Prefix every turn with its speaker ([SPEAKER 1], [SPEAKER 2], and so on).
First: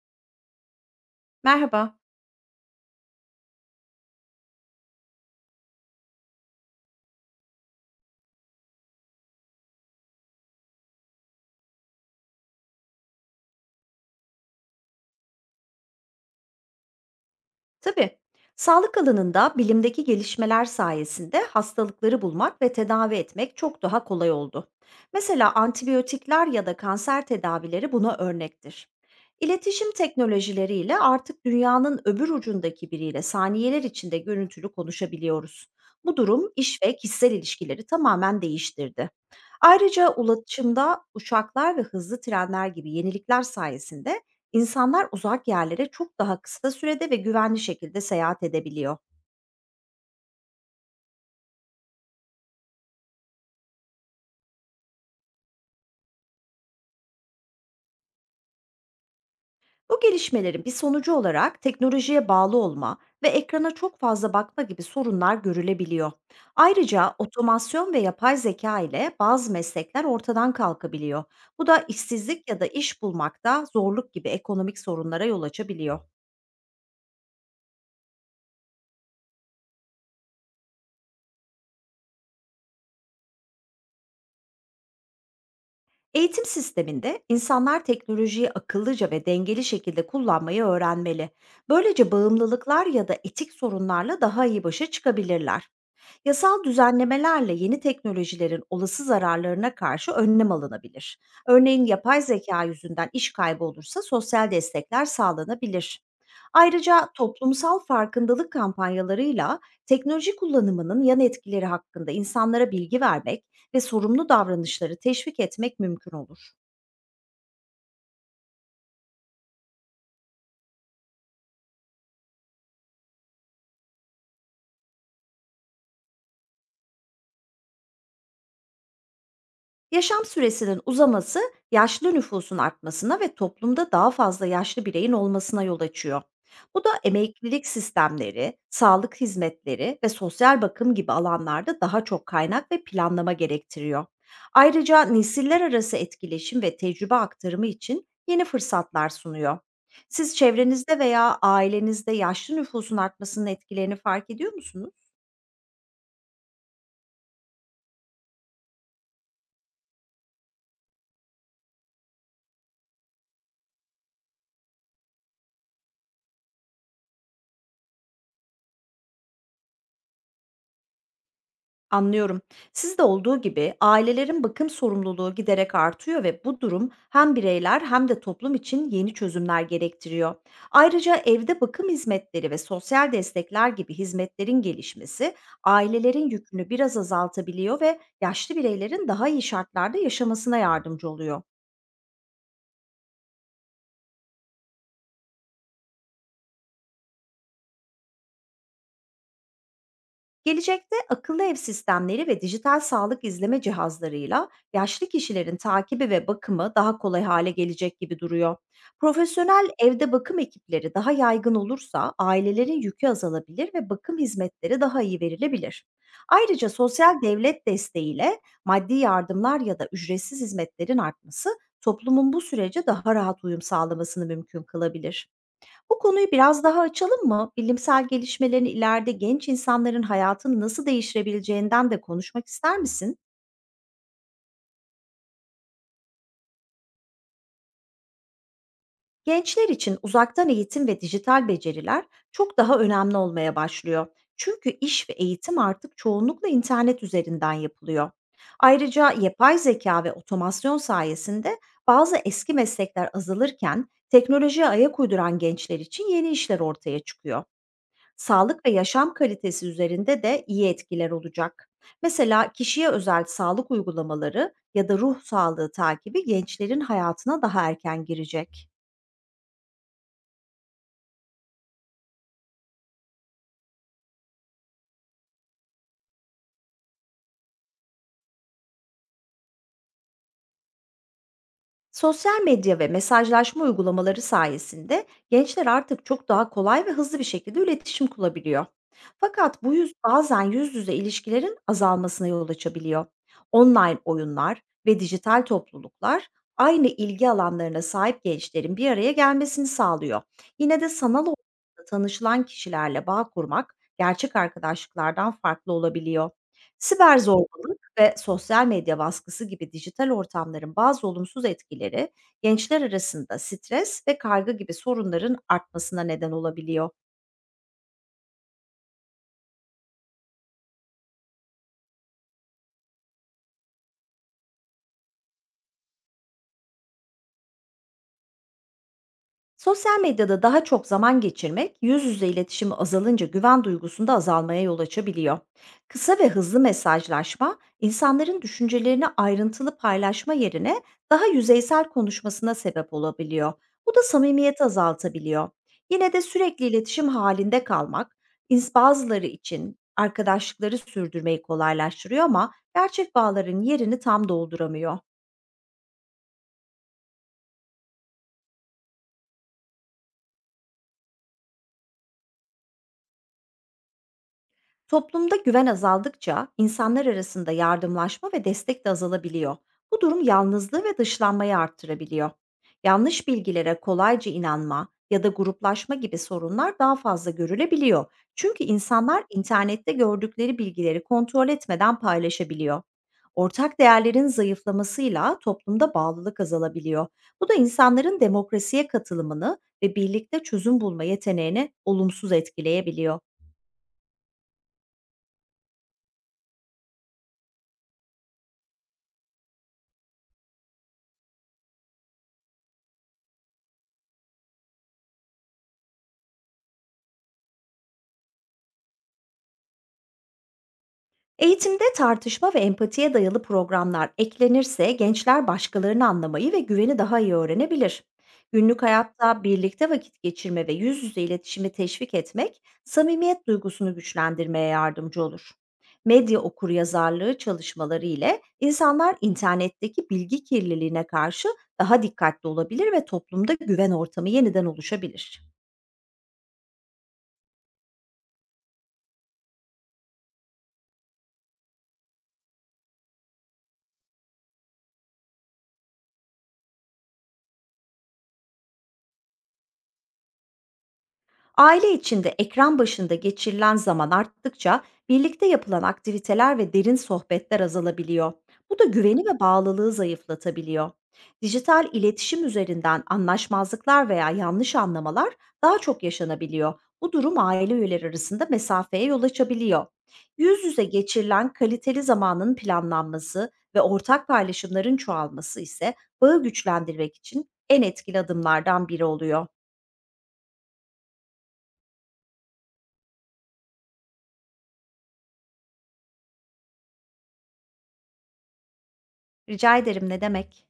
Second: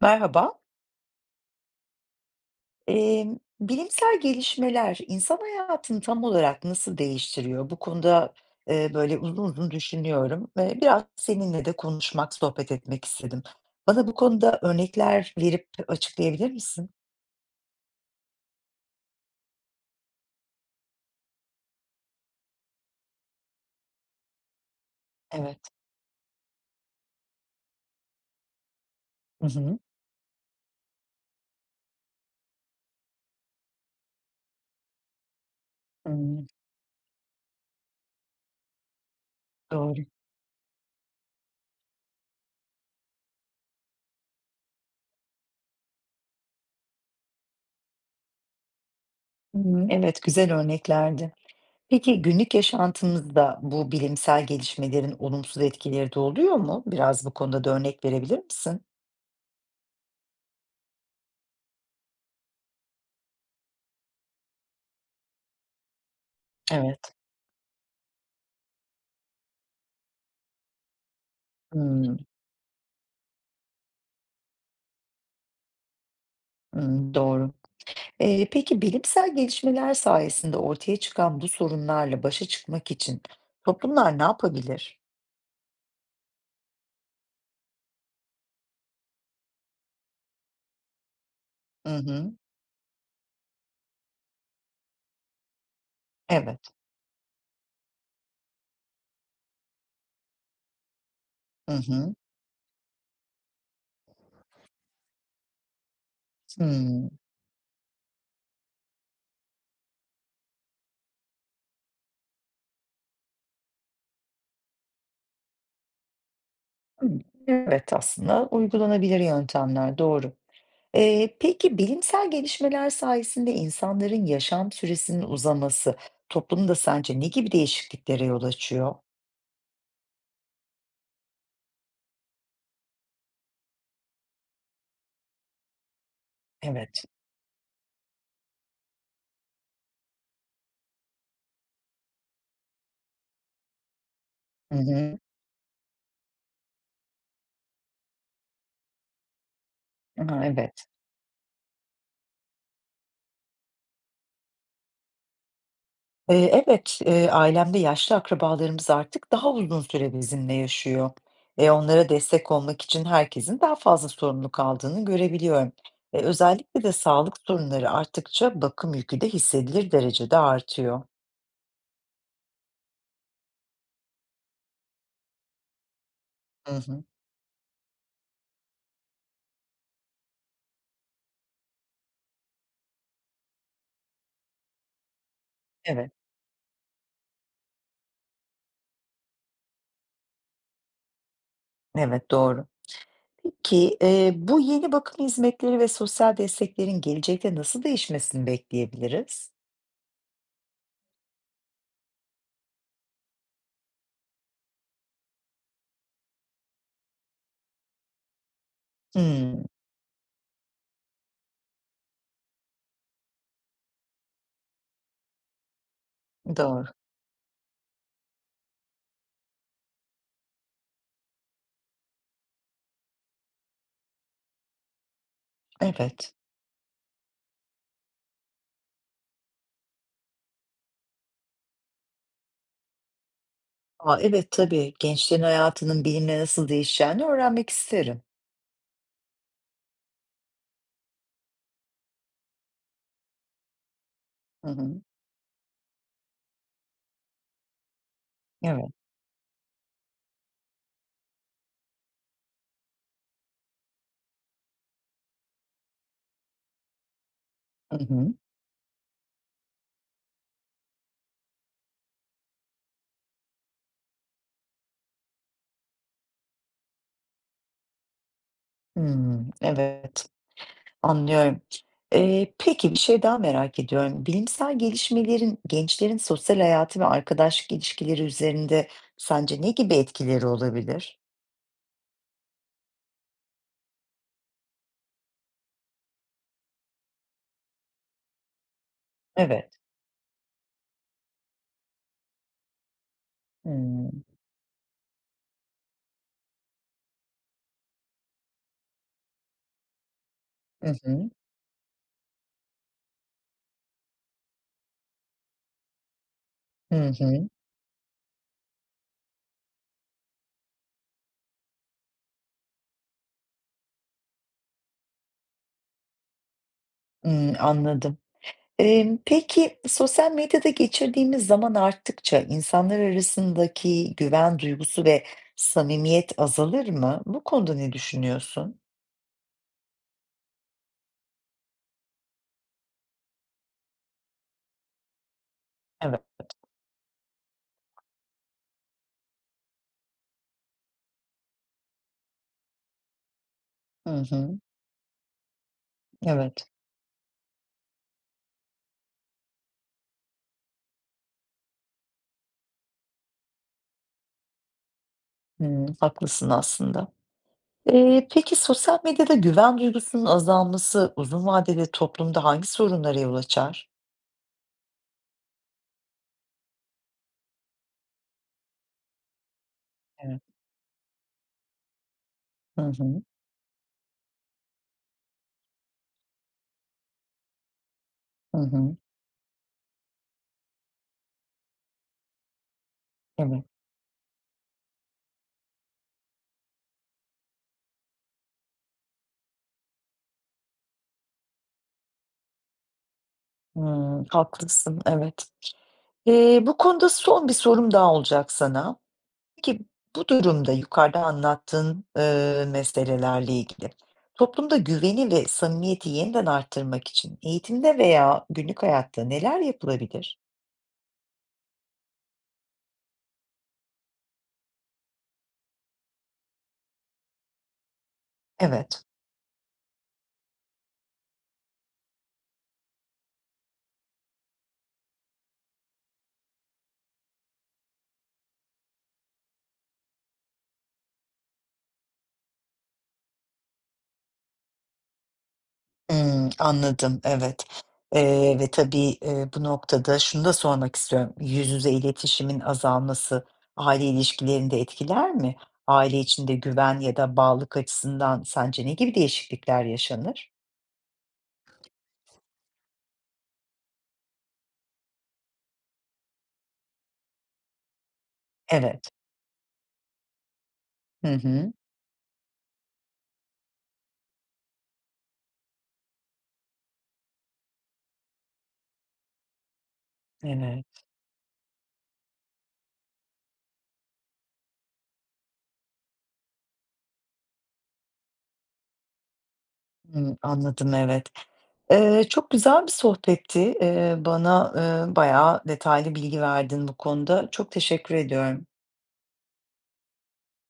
[SPEAKER 1] Merhaba.
[SPEAKER 2] Merhaba.
[SPEAKER 1] Bilimsel gelişmeler insan hayatını tam olarak nasıl değiştiriyor? Bu konuda, böyle uzun uzun düşünüyorum ve biraz seninle de konuşmak, sohbet etmek istedim. Bana bu konuda örnekler verip açıklayabilir misin?
[SPEAKER 2] Tabii. Sağlık alanında bilimdeki gelişmeler sayesinde hastalıkları bulmak ve tedavi etmek çok daha kolay oldu. Mesela
[SPEAKER 1] Evet.
[SPEAKER 2] antibiyotikler ya da kanser tedavileri buna örnektir.
[SPEAKER 1] Hı hı.
[SPEAKER 2] İletişim teknolojileriyle artık dünyanın öbür ucundaki biriyle saniyeler içinde görüntülü konuşabiliyoruz. Bu
[SPEAKER 1] Hımm,
[SPEAKER 2] durum iş ve kişisel ilişkileri tamamen değiştirdi.
[SPEAKER 1] doğru.
[SPEAKER 2] Ayrıca ulaşımda uçaklar ve hızlı trenler gibi yenilikler sayesinde İnsanlar uzak yerlere çok daha kısa sürede ve güvenli şekilde seyahat edebiliyor.
[SPEAKER 1] Hımm, evet, güzel örneklerdi. Peki günlük yaşantımızda bu bilimsel gelişmelerin olumsuz etkileri de oluyor mu? Biraz bu konuda da örnek verebilir misin?
[SPEAKER 2] Bu gelişmelerin bir sonucu olarak teknolojiye bağlı olma ve ekrana çok fazla bakma gibi sorunlar görülebiliyor. Ayrıca
[SPEAKER 1] Evet.
[SPEAKER 2] otomasyon ve yapay zeka ile bazı meslekler ortadan kalkabiliyor. Bu da
[SPEAKER 1] Hımm,
[SPEAKER 2] işsizlik ya da iş bulmakta zorluk gibi ekonomik sorunlara yol açabiliyor.
[SPEAKER 1] hımm, doğru. Peki bilimsel gelişmeler sayesinde ortaya çıkan bu sorunlarla başa çıkmak için toplumlar ne yapabilir?
[SPEAKER 2] Eğitim sisteminde insanlar teknolojiyi akıllıca ve dengeli şekilde kullanmayı öğrenmeli.
[SPEAKER 1] Hı
[SPEAKER 2] Böylece
[SPEAKER 1] hı.
[SPEAKER 2] bağımlılıklar ya da etik sorunlarla daha iyi başa çıkabilirler. Yasal
[SPEAKER 1] Evet.
[SPEAKER 2] düzenlemelerle yeni teknolojilerin olası zararlarına karşı önlem alınabilir.
[SPEAKER 1] Hı
[SPEAKER 2] Örneğin
[SPEAKER 1] hı.
[SPEAKER 2] yapay zeka yüzünden iş kaybı olursa sosyal destekler sağlanabilir. Ayrıca
[SPEAKER 1] Hımm.
[SPEAKER 2] toplumsal farkındalık kampanyalarıyla teknoloji kullanımının yan etkileri hakkında insanlara bilgi vermek ve sorumlu davranışları teşvik etmek mümkün olur.
[SPEAKER 1] Hımm. Evet, aslında uygulanabilir yöntemler, doğru. Peki bilimsel gelişmeler sayesinde insanların yaşam süresinin uzaması toplumda sence ne gibi değişikliklere yol açıyor?
[SPEAKER 2] Yaşam süresinin uzaması yaşlı nüfusun artmasına ve toplumda daha fazla yaşlı bireyin olmasına yol açıyor. Bu da
[SPEAKER 1] Evet.
[SPEAKER 2] emeklilik sistemleri, sağlık hizmetleri ve sosyal bakım gibi alanlarda daha çok kaynak ve planlama gerektiriyor.
[SPEAKER 1] Hı
[SPEAKER 2] Ayrıca
[SPEAKER 1] hı.
[SPEAKER 2] nesiller arası etkileşim ve tecrübe aktarımı için yeni fırsatlar sunuyor. Siz
[SPEAKER 1] A, evet.
[SPEAKER 2] çevrenizde veya ailenizde yaşlı nüfusun artmasının etkilerini fark ediyor musunuz?
[SPEAKER 1] Evet, ailemde yaşlı akrabalarımız artık daha uzun süre bizimle yaşıyor. Onlara destek olmak için herkesin daha fazla sorumluluk aldığını görebiliyorum. Özellikle de sağlık sorunları arttıkça bakım yükü de hissedilir derecede artıyor.
[SPEAKER 2] Anlıyorum. Sizde olduğu gibi ailelerin bakım sorumluluğu giderek artıyor ve bu
[SPEAKER 1] Hı
[SPEAKER 2] durum
[SPEAKER 1] hı.
[SPEAKER 2] hem bireyler hem de toplum için yeni çözümler gerektiriyor. Ayrıca evde bakım hizmetleri ve sosyal destekler gibi hizmetlerin gelişmesi
[SPEAKER 1] Evet,
[SPEAKER 2] ailelerin yükünü biraz azaltabiliyor ve yaşlı bireylerin daha iyi şartlarda yaşamasına yardımcı oluyor.
[SPEAKER 1] evet doğru. Peki, bu yeni bakım hizmetleri ve sosyal desteklerin gelecekte nasıl değişmesini bekleyebiliriz?
[SPEAKER 2] Gelecekte akıllı ev sistemleri ve dijital sağlık izleme cihazlarıyla yaşlı kişilerin takibi ve bakımı daha kolay hale gelecek gibi duruyor.
[SPEAKER 1] Hımm,
[SPEAKER 2] Profesyonel evde bakım ekipleri daha yaygın olursa ailelerin yükü azalabilir ve bakım hizmetleri daha iyi verilebilir. Ayrıca
[SPEAKER 1] doğru.
[SPEAKER 2] sosyal devlet desteğiyle maddi yardımlar ya da ücretsiz hizmetlerin artması toplumun bu sürece daha rahat uyum sağlamasını mümkün kılabilir. Bu konuyu
[SPEAKER 1] Evet.
[SPEAKER 2] biraz daha açalım mı? Bilimsel gelişmelerin ileride genç insanların hayatını nasıl değiştirebileceğinden de konuşmak ister misin?
[SPEAKER 1] A, evet tabii. Gençlerin hayatının benimle nasıl değişeceğini öğrenmek isterim.
[SPEAKER 2] Gençler için uzaktan eğitim ve dijital beceriler çok daha önemli olmaya başlıyor.
[SPEAKER 1] Hı
[SPEAKER 2] Çünkü
[SPEAKER 1] hı.
[SPEAKER 2] iş ve eğitim artık çoğunlukla internet üzerinden yapılıyor.
[SPEAKER 1] Evet.
[SPEAKER 2] Ayrıca yapay zeka ve otomasyon sayesinde bazı eski meslekler azalırken teknolojiye ayak uyduran gençler için yeni işler ortaya çıkıyor.
[SPEAKER 1] Hı hı.
[SPEAKER 2] Sağlık ve yaşam kalitesi üzerinde de iyi etkiler olacak. Mesela kişiye özel sağlık uygulamaları ya da ruh sağlığı takibi gençlerin hayatına daha erken girecek.
[SPEAKER 1] Hımm. Evet, anlıyorum. Peki bir şey daha merak ediyorum. Bilimsel gelişmelerin gençlerin sosyal hayatı ve arkadaşlık ilişkileri üzerinde sence ne gibi etkileri olabilir?
[SPEAKER 2] Sosyal medya ve mesajlaşma uygulamaları sayesinde gençler artık çok daha kolay ve hızlı bir şekilde iletişim kurabiliyor. Fakat bu
[SPEAKER 1] Evet.
[SPEAKER 2] yüz bazen yüz yüze ilişkilerin azalmasına yol açabiliyor. Online
[SPEAKER 1] Hımm.
[SPEAKER 2] oyunlar ve dijital topluluklar aynı ilgi alanlarına sahip gençlerin bir araya gelmesini sağlıyor. Yine de
[SPEAKER 1] Hı
[SPEAKER 2] sanal
[SPEAKER 1] hı.
[SPEAKER 2] ortamda tanışılan kişilerle bağ kurmak gerçek arkadaşlıklardan farklı olabiliyor.
[SPEAKER 1] Hı
[SPEAKER 2] Siber
[SPEAKER 1] hı.
[SPEAKER 2] zorbalık ve sosyal medya baskısı gibi dijital ortamların bazı olumsuz etkileri gençler arasında stres ve kaygı gibi sorunların artmasına neden olabiliyor.
[SPEAKER 1] Hımm, anladım. Peki sosyal medyada geçirdiğimiz zaman arttıkça insanlar arasındaki güven duygusu ve samimiyet azalır mı? Bu konuda ne düşünüyorsun?
[SPEAKER 2] Sosyal medyada daha çok zaman geçirmek, yüz yüze iletişimi azalınca güven duygusunda azalmaya yol açabiliyor. Kısa
[SPEAKER 1] Evet.
[SPEAKER 2] ve hızlı mesajlaşma, insanların düşüncelerini ayrıntılı paylaşma yerine daha yüzeysel konuşmasına sebep olabiliyor. Bu da
[SPEAKER 1] Hı hı.
[SPEAKER 2] samimiyeti azaltabiliyor. Yine de sürekli
[SPEAKER 1] Evet.
[SPEAKER 2] iletişim halinde kalmak, bazıları için arkadaşlıkları sürdürmeyi kolaylaştırıyor ama gerçek bağların yerini tam dolduramıyor.
[SPEAKER 1] Hımm, haklısın aslında. Peki sosyal medyada güven duygusunun azalması uzun vadede toplumda hangi sorunlara yol açar?
[SPEAKER 2] Toplumda güven azaldıkça insanlar arasında yardımlaşma ve destek de azalabiliyor. Bu durum
[SPEAKER 1] Evet.
[SPEAKER 2] yalnızlığı ve dışlanmayı arttırabiliyor.
[SPEAKER 1] Hı hı.
[SPEAKER 2] Yanlış bilgilere kolayca inanma ya da gruplaşma gibi sorunlar daha fazla görülebiliyor.
[SPEAKER 1] Hı
[SPEAKER 2] Çünkü
[SPEAKER 1] hı.
[SPEAKER 2] insanlar internette gördükleri bilgileri kontrol etmeden paylaşabiliyor.
[SPEAKER 1] Evet.
[SPEAKER 2] Ortak değerlerin zayıflamasıyla toplumda bağlılık azalabiliyor. Bu da insanların demokrasiye katılımını ve birlikte çözüm bulma yeteneğini olumsuz etkileyebiliyor.
[SPEAKER 1] Hımm, haklısın, evet. Bu konuda son bir sorum daha olacak sana. Peki bu durumda yukarıda anlattığın, meselelerle ilgili toplumda güveni ve samimiyeti yeniden arttırmak için eğitimde veya günlük hayatta neler yapılabilir?
[SPEAKER 2] Eğitimde tartışma ve empatiye dayalı programlar eklenirse gençler başkalarını anlamayı ve güveni daha iyi öğrenebilir. Günlük
[SPEAKER 1] Evet.
[SPEAKER 2] hayatta birlikte vakit geçirme ve yüz yüze iletişimi teşvik etmek samimiyet duygusunu güçlendirmeye yardımcı olur. Medya okuryazarlığı çalışmaları ile insanlar internetteki bilgi kirliliğine karşı daha dikkatli olabilir ve toplumda güven ortamı yeniden oluşabilir.
[SPEAKER 1] Hımm, anladım, evet. Ve tabii, bu noktada şunu da sormak istiyorum. Yüz yüze iletişimin azalması aile ilişkilerini de etkiler mi? Aile içinde güven ya da bağlılık açısından sence ne gibi değişiklikler yaşanır?
[SPEAKER 2] Aile içinde ekran başında geçirilen zaman arttıkça birlikte yapılan aktiviteler ve derin sohbetler azalabiliyor. Bu da
[SPEAKER 1] Evet.
[SPEAKER 2] güveni ve bağlılığı zayıflatabiliyor.
[SPEAKER 1] Hı hı.
[SPEAKER 2] Dijital iletişim üzerinden anlaşmazlıklar veya yanlış anlamalar daha çok yaşanabiliyor. Bu durum aile üyeleri arasında mesafeye yol açabiliyor. Yüz yüze
[SPEAKER 1] Evet.
[SPEAKER 2] geçirilen kaliteli zamanın planlanması ve ortak paylaşımların çoğalması ise bağı güçlendirmek için en etkili adımlardan biri oluyor.
[SPEAKER 1] Hımm, anladım, evet. Çok güzel bir sohbetti. Bana, bayağı detaylı bilgi verdin bu konuda. Çok teşekkür ediyorum.
[SPEAKER 2] Rica ederim, ne demek?